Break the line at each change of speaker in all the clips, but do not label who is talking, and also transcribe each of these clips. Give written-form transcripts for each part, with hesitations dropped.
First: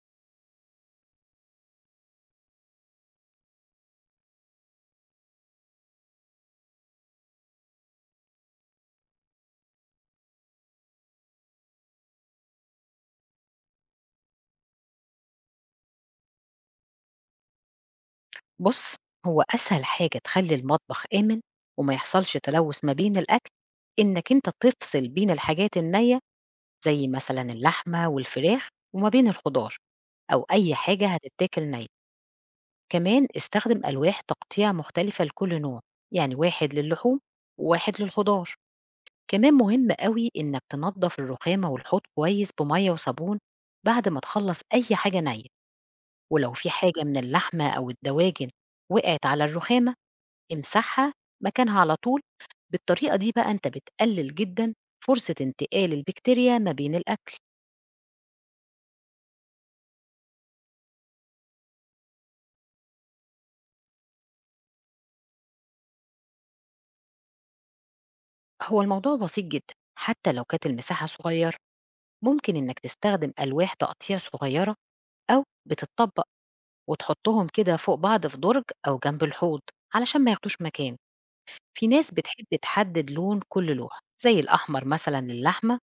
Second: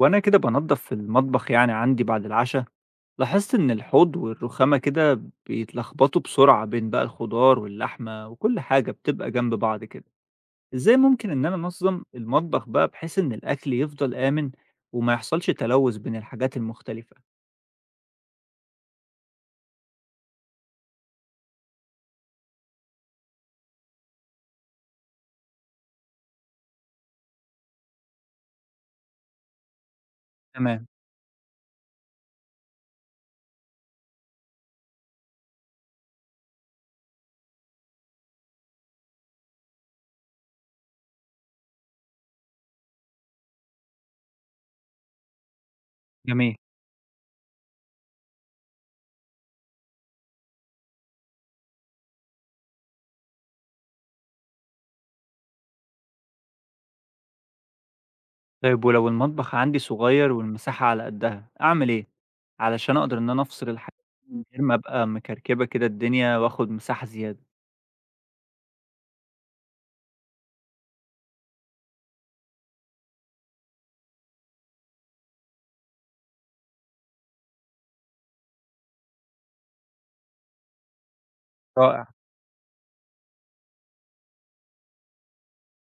وأنا كده بنضف في المطبخ، يعني عندي بعد العشاء لاحظت إن الحوض والرخامة كده بيتلخبطوا بسرعة بين بقى الخضار واللحمة، وكل حاجة بتبقى جنب بعض كده. إزاي ممكن إن أنا أنظم المطبخ بقى بحيث إن الأكل يفضل آمن وما يحصلش تلوث بين الحاجات المختلفة؟
بُص، هو أسهل حاجة تخلّي المطبخ آمن وما يحصلش تلوث ما بين الأكل، إنّك أنت تفصل بين الحاجات النيّة زي مثلًا اللحمة والفراخ وما بين الخضار أو أي
تمام.
حاجة هتتاكل نيّة. كمان استخدم ألواح تقطيع مختلفة لكل نوع، يعني واحد للحوم وواحد للخضار. كمان مهم أوي إنّك تنضّف الرخامة والحوض كويس بمَيّة وصابون بعد ما تخلّص أي حاجة نيّة، ولو
جميل.
في حاجة من اللحمة أو الدواجن وقعت على الرخامة امسحها مكانها على طول، بالطريقة دي بقى أنت بتقلل جدًا فرصة انتقال البكتيريا ما بين الأكل.
طيب، ولو المطبخ عندي صغير والمساحة على قدها أعمل إيه علشان أقدر إن أنا أفصل الحاجات من غير ما أبقى مكركبة كده الدنيا وآخد مساحة زيادة؟
هو الموضوع بسيط جدًا، حتى لو كانت المساحة صغيرة، ممكن إنك تستخدم ألواح تقطيع صغيرة أو بتتطبق وتحطهم كده فوق بعض في درج أو جنب الحوض علشان ما ياخدوش مكان. في
رائع.
ناس بتحب تحدد لون كل لوحة، زي الأحمر مثلًا للحمة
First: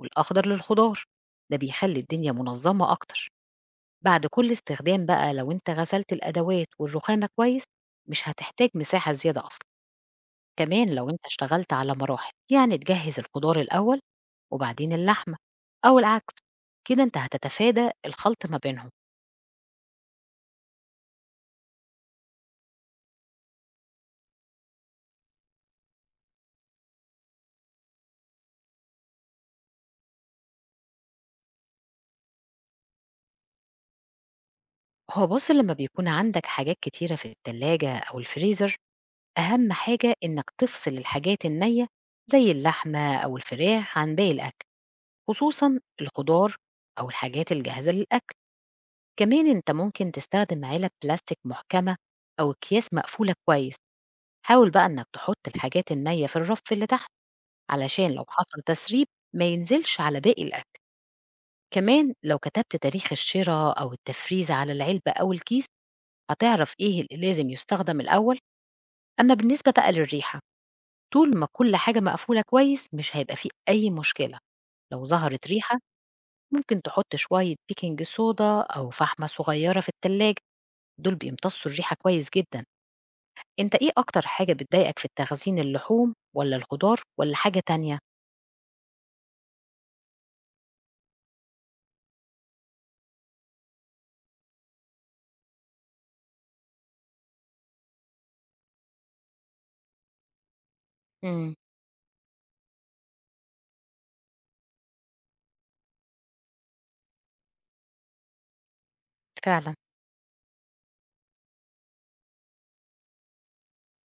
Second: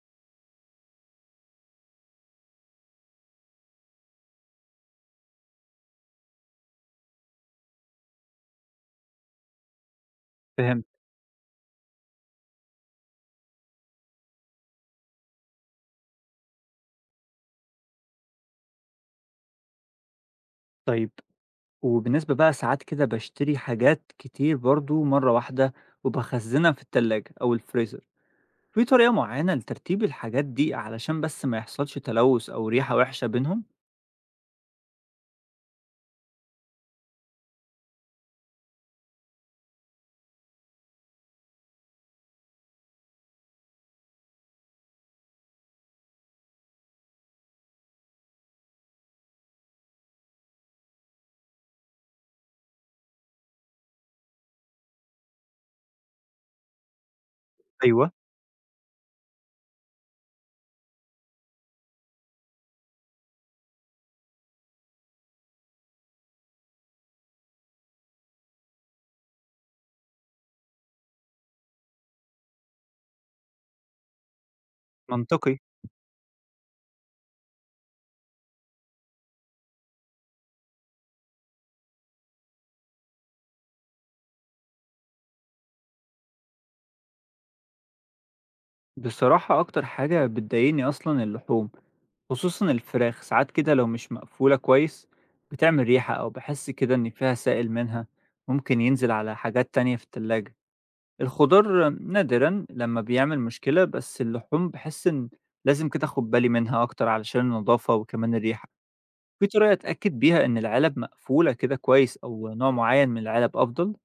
والأخضر للخضار، ده بيخلي الدنيا منظمة أكتر. بعد كل استخدام بقى لو أنت غسلت الأدوات والرخامة كويس مش هتحتاج مساحة زيادة أصلا.
فهمت.
كمان لو أنت اشتغلت على مراحل يعني تجهز الخضار الأول وبعدين اللحمة أو العكس كده أنت هتتفادى الخلط ما بينهم.
طيب، وبالنسبة بقى ساعات كده باشتري حاجات كتير برضه مرّة واحدة، وباخزّنها في التلاجة أو الفريزر، في طريقة معيّنة لترتيب الحاجات دي علشان بس ما يحصلش تلوث أو ريحة وحشة بينهم؟
هو بص لما بيكون عندك حاجات كتيرة في التلاجة أو الفريزر أهم حاجة إنك تفصل الحاجات النية زي اللحمة أو الفراخ عن باقي الأكل، خصوصا الخضار أو الحاجات الجاهزة للأكل. كمان أنت ممكن تستخدم علب بلاستيك محكمة أو أكياس مقفولة كويس. حاول بقى إنك تحط الحاجات النية في الرف اللي تحت
أيوه.
علشان لو حصل تسريب ما ينزلش على باقي الأكل. كمان لو كتبت تاريخ الشراء أو التفريز على العلبة أو الكيس هتعرف إيه اللي لازم يستخدم الأول. أما بالنسبة بقى للريحة، طول ما كل حاجة مقفولة كويس مش هيبقى فيه أي مشكلة. لو ظهرت
منطقي.
ريحة ممكن تحط شوية بيكنج صودا أو فحمة صغيرة في التلاجة، دول بيمتصوا الريحة كويس جدا. أنت إيه أكتر حاجة بتضايقك في التخزين، اللحوم والّا الخضار والّا حاجة تانية؟
بصراحة أكتر حاجة بتضايقني أصلًا اللحوم، خصوصًا الفراخ، ساعات كده لو مش مقفولة كويس بتعمل ريحة أو باحس كده إن فيها سائل منها ممكن ينزل على حاجات تانية في التلاجة.
إمم،
الخضار نادرًا لمّا بيعمل مشكلة، بس اللحوم باحس إن لازم كده آخد بالي منها أكتر علشان النضافة وكمان الريحة. في طريقة
فعلًا.
أتأكد بيها إن العلب مقفولة كده كويس أو نوع معين من العلب أفضل؟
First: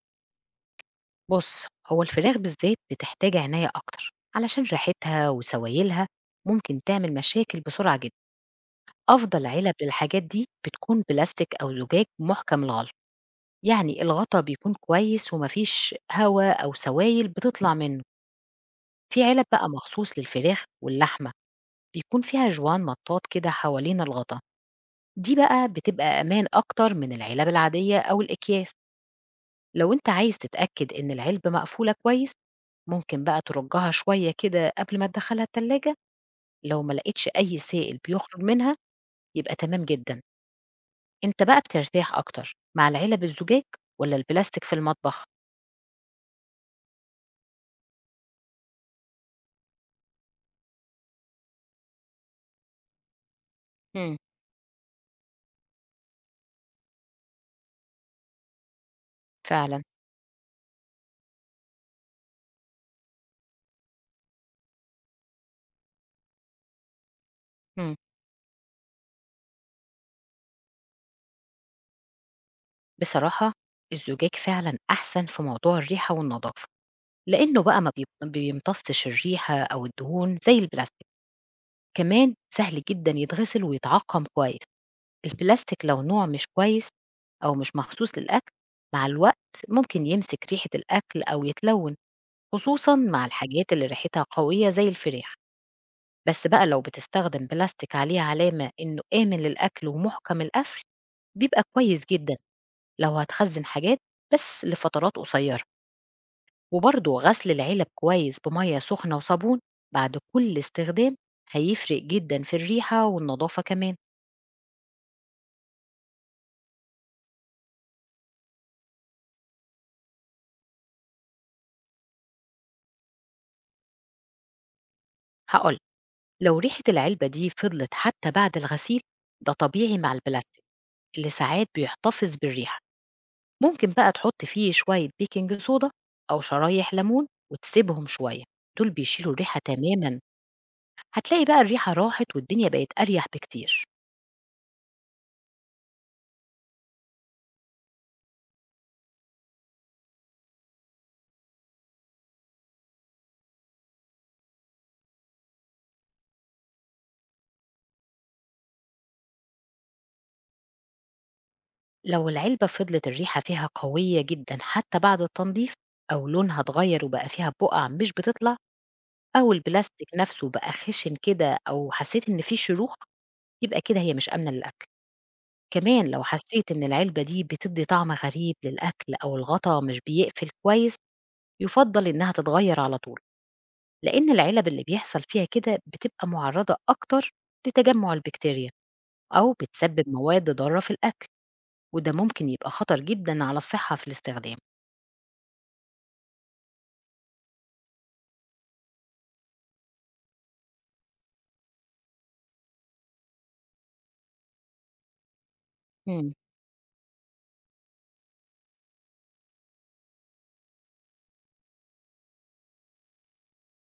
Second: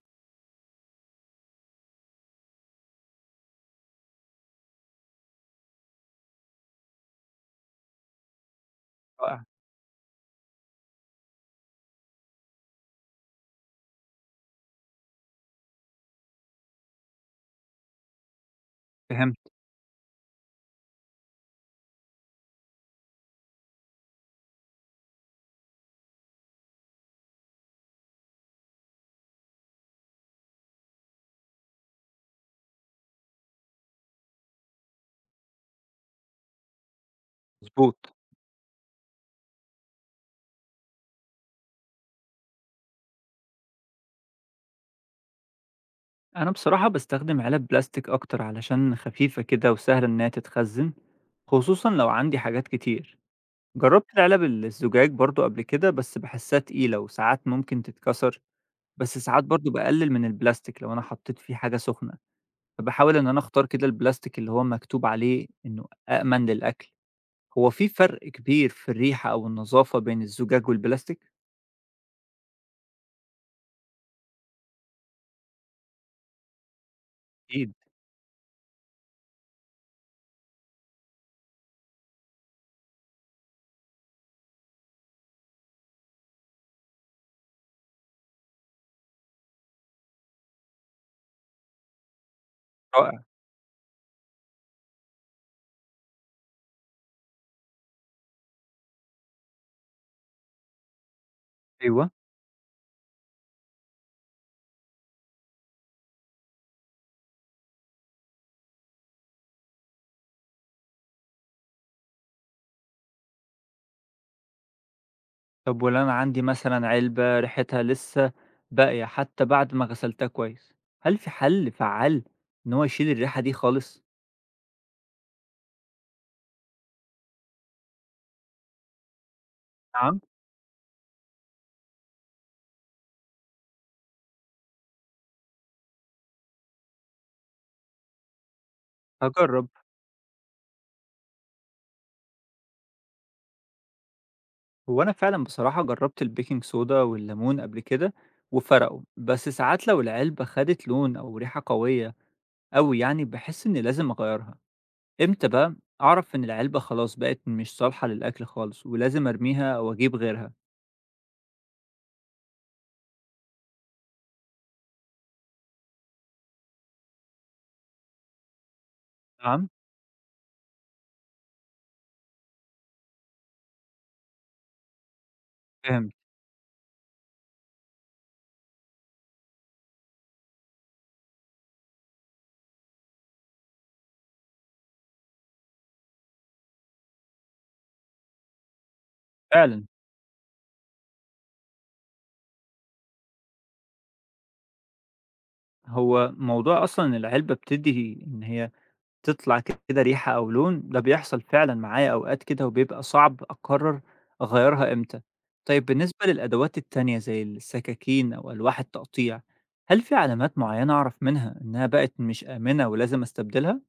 بُص، هو الفراخ بالذات بتحتاج عناية أكتر، علشان ريحتها وسوايلها ممكن تعمل مشاكل بسرعة جدًا.
رائع.
أفضل علب للحاجات دي بتكون بلاستيك أو زجاج محكم الغلق، يعني الغطا بيكون كويس وما فيش هوا أو سوايل بتطلع منه. في
فهمت.
علب بقى مخصوص للفراخ واللحمة، بيكون فيها جوان مطاط كده حوالين الغطا، دي بقى بتبقى أمان أكتر من العلب العادية أو الأكياس. لو أنت عايز تتأكد إن العلبة مقفولة كويس ممكن بقى ترجها شوية كده قبل ما تدخلها التلاجة، لو ما لقيتش أي
مضبوط.
سائل بيخرج منها يبقى تمام جدا. أنت بقى بترتاح أكتر مع العلب الزجاج ولا البلاستيك في المطبخ؟
أنا بصراحة باستخدم علب بلاستيك أكتر علشان خفيفة كده وسهلة إنها تتخزن، خصوصًا لو عندي حاجات كتير. جربت
مم.
العلب الزجاج برضه قبل كده بس باحسها تقيلة وساعات ممكن تتكسر، بس ساعات برضه
فعلا.
باقلل من البلاستيك لو أنا حطيت فيه حاجة سخنة. فباحاول إن أنا أختار كده البلاستيك اللي هو مكتوب عليه إنه أأمن للأكل. هو في
مم.
فرق كبير في الريحة أو النضافة بين الزجاج والبلاستيك؟
بصراحة الزجاج فعلا أحسن في موضوع الريحة والنظافة لأنه
أكيد.
بقى ما بيب- بيمتصش الريحة أو الدهون زي البلاستيك. كمان سهل جدًا يتغسل ويتعقّم كويس، البلاستيك لو نوع مش كويس أو مش مخصوص للأكل، مع الوقت ممكن يمسك ريحة الأكل أو يتلوّن، خصوصًا
رائع.
مع الحاجات اللي ريحتها قوية زي الفراخ، بس بقى لو بتستخدم بلاستيك عليه علامة إنه آمن للأكل ومُحكم القفل، بيبقى كويس
أيوه.
جدًا. لو هتخزّن حاجات بس لفترات قصيرة، وبرضه غسل العلب كويس بمَيّة سخنة وصابون بعد كل استخدام هيفرق جدًا في الريحة والنضافة كمان.
طب ولو أنا عندي مثلًا علبة ريحتها لسه باقية حتى بعد ما غسلتها كويس، هل في حل فعّال إن هو يشيل الريحة دي خالص؟
هاقول، لو ريحة العلبة دي فضلت حتى بعد الغسيل ده طبيعي مع
نعم.
البلاستيك اللي ساعات بيحتفظ بالريحة. ممكن بقى تحط فيه شوية بيكنج صودا أو شرايح ليمون وتسيبهم شوية، دول بيشيلوا الريحة
هاجرب.
تماما. هتلاقي بقى الريحة راحت والدنيا بقت أريح بكتير.
هو أنا فعلًا بصراحة جربت البيكنج صودا والليمون قبل كده وفرقوا، بس ساعات لو العلبة خدت لون أو ريحة قوية أوي يعني باحس إني لازم أغيرها. إمتى بقى أعرف إن العلبة خلاص بقت مش صالحة للأكل خالص ولازم أرميها أو أجيب غيرها؟
لو العلبة فضلت الريحة فيها قوية جدا حتى بعد التنظيف أو لونها اتغير وبقى فيها بقع مش بتطلع أو
نعم.
البلاستيك نفسه بقى خشن كده أو حسيت إن فيه شروخ، يبقى كده هي مش آمنة للأكل. كمان
فهمت.
لو حسيت إن العلبة دي بتدي طعم غريب للأكل أو الغطا مش بيقفل كويس يفضل إنها تتغير على طول، لأن العلب اللي بيحصل فيها كده بتبقى معرضة أكتر لتجمع البكتيريا أو
فعلا.
بتسبب مواد ضارة في الأكل، وده ممكن يبقى خطر جدا على الصحة في الاستخدام.
هو موضوع أصلا إن العلبة بتدي إن هي تطلع كده ريحة أو لون ده بيحصل فعلا معايا أوقات كده وبيبقى صعب أقرر أغيرها إمتى. طيب، بالنسبة
مم.
للأدوات التانية زي السكاكين أو ألواح التقطيع هل في علامات معينة أعرف منها إنها بقت مش آمنة ولازم أستبدلها؟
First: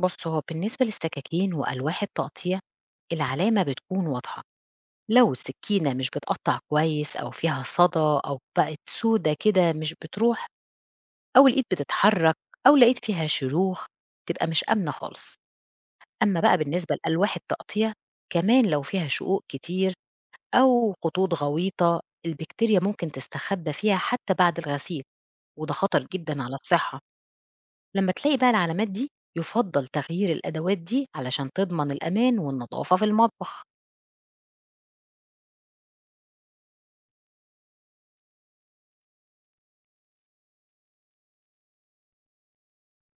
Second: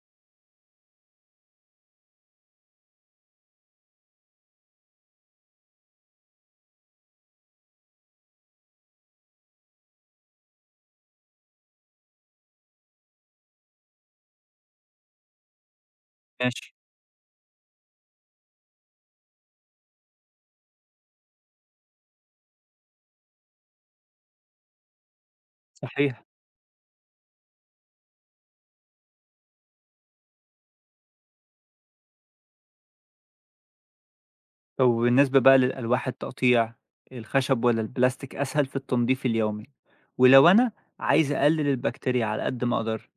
بص، هو بالنسبة للسكاكين وألواح التقطيع العلامة بتكون واضحة. لو السكينة مش بتقطع كويس أو فيها صدى أو بقت سودة كده مش بتروح أو لقيت بتتحرك أو لقيت فيها شروخ تبقى مش آمنة خالص. أمّا بقى
ماشي.
بالنسبة لألواح التقطيع، كمان لو فيها شقوق كتير أو خطوط غويطة، البكتيريا ممكن تستخبى فيها حتى بعد الغسيل، وده خطر
صحيح.
جدًا على الصحة. لمّا تلاقي بقى العلامات دي، يُفضّل تغيير الأدوات دي علشان تضمن الأمان والنضافة في المطبخ.
طب وبالنسبة بقى للألواح التقطيع، الخشب والّا البلاستيك أسهل في التنضيف اليومي؟ ولو أنا عايز أقلل البكتيريا على قد ما أقدر.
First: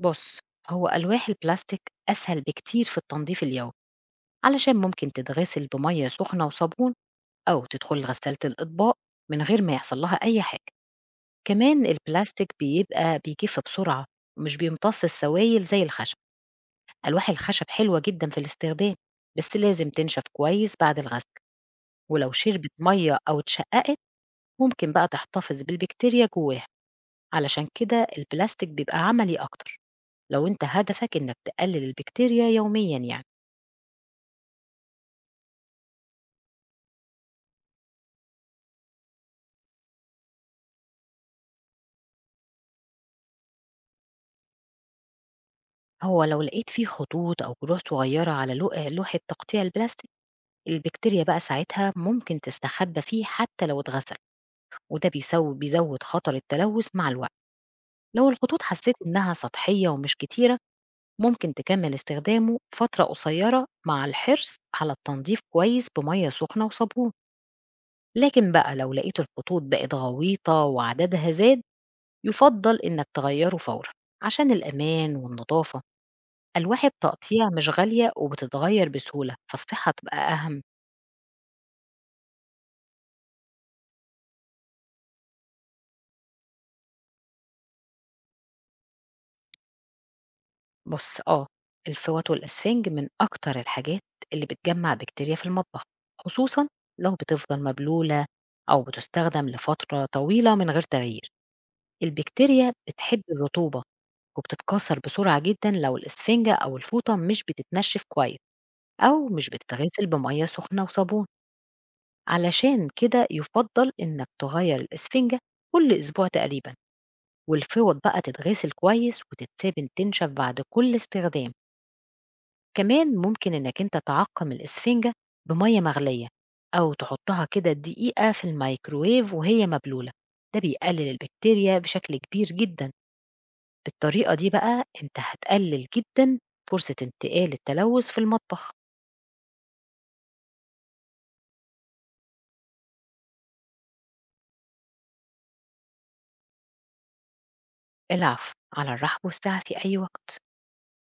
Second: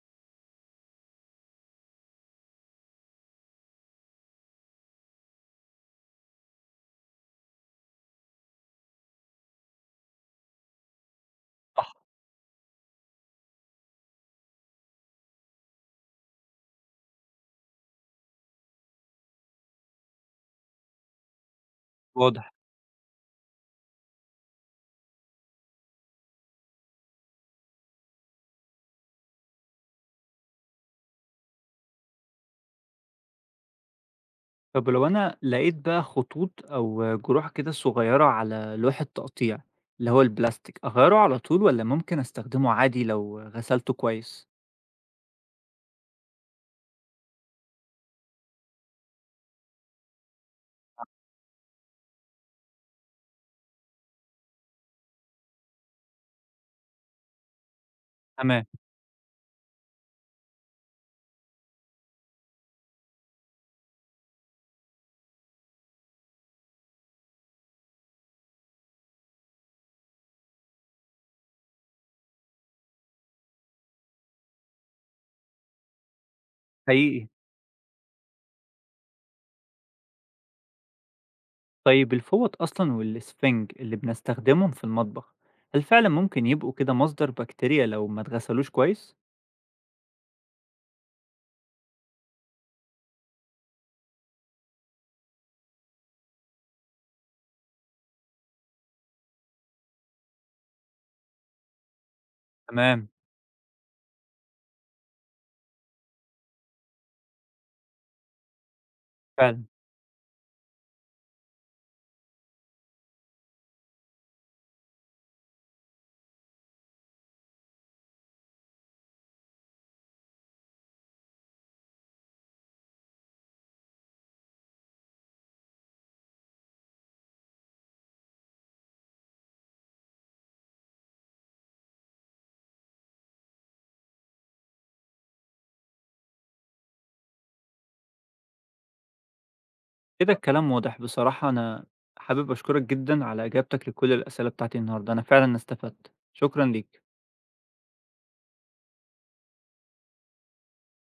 بُص، هو ألواح البلاستيك أسهل بكتير في التنضيف اليومي، علشان ممكن تتغسل بمَيّة سخنة وصابون أو تدخل لغسالة الأطباق من غير ما يحصل لها أي حاجة. كمان
صح.
البلاستيك بيبقى بيجف بسرعة ومش بيمتص السوائل زي الخشب. ألواح الخشب حلوة جدا في الاستخدام بس لازم تنشف كويس بعد الغسل، ولو
واضح.
شربت مية أو اتشققت ممكن بقى تحتفظ بالبكتيريا جواها. علشان كده البلاستيك بيبقى عملي أكتر لو أنت هدفك إنك تقلل البكتيريا يوميا يعني.
طب لو أنا لقيت بقى خطوط أو جروح كده صغيرة على لوح التقطيع اللي هو البلاستيك، أغيره على طول والّا ممكن أستخدمه عادي لو غسلته كويس؟
هو لو لقيت فيه خطوط أو جروح صغيرة على لوحة تقطيع البلاستيك، البكتيريا بقى ساعتها ممكن تستخبى فيه حتى لو اتغسل، وده بيزود خطر التلوث مع الوقت. لو الخطوط
تمام.
حسيت إنها سطحية ومش كتيرة ممكن تكمل استخدامه فترة قصيرة مع الحرص على التنظيف كويس بمية سخنة وصابون، لكن بقى لو لقيت الخطوط بقت غويطة وعددها زاد يفضل إنك تغيره فورا عشان الأمان والنظافة. ألواح
حقيقي.
التقطيع مش غالية وبتتغير بسهولة فالصحة تبقى أهم.
طيب الفوط أصلًا والإسفنج اللي بنستخدمهم في المطبخ، هل فعلًا ممكن يبقوا كده مصدر بكتيريا لو ما اتغسلوش كويس؟
بُص آه، الفوط والأسفنج من أكتر الحاجات اللي بتجمّع بكتيريا في المطبخ، خصوصًا لو بتفضل مبلولة أو بتستخدم لفترة طويلة من غير تغيير. البكتيريا
تمام.
بتحب الرطوبة وبتتكاثر بسرعة جدًا لو الإسفنجة أو الفوطة مش بتتنشف كويس أو مش
فعلًا.
بتتغسل بمَيّة سخنة وصابون. علشان كده يُفضّل إنك تغيّر الإسفنجة كل أسبوع تقريبًا، والفوط بقى تتغسل كويس وتتساب تنشف بعد كل استخدام. كمان ممكن إنك أنت تعقم الإسفنجة بمية مغلية أو تحطها كده دقيقة في الميكروويف وهي مبلولة، ده بيقلل البكتيريا بشكل كبير جدا. بالطريقة دي بقى أنت هتقلل جدا فرصة انتقال التلوث في المطبخ.
كده الكلام واضح، بصراحة أنا حابب أشكرك جدًا على إجابتك لكل الأسئلة بتاعتي النهارده، أنا فعلًا استفدت، شكرًا ليك.
العفو، على الرحب والسعة في أي وقت.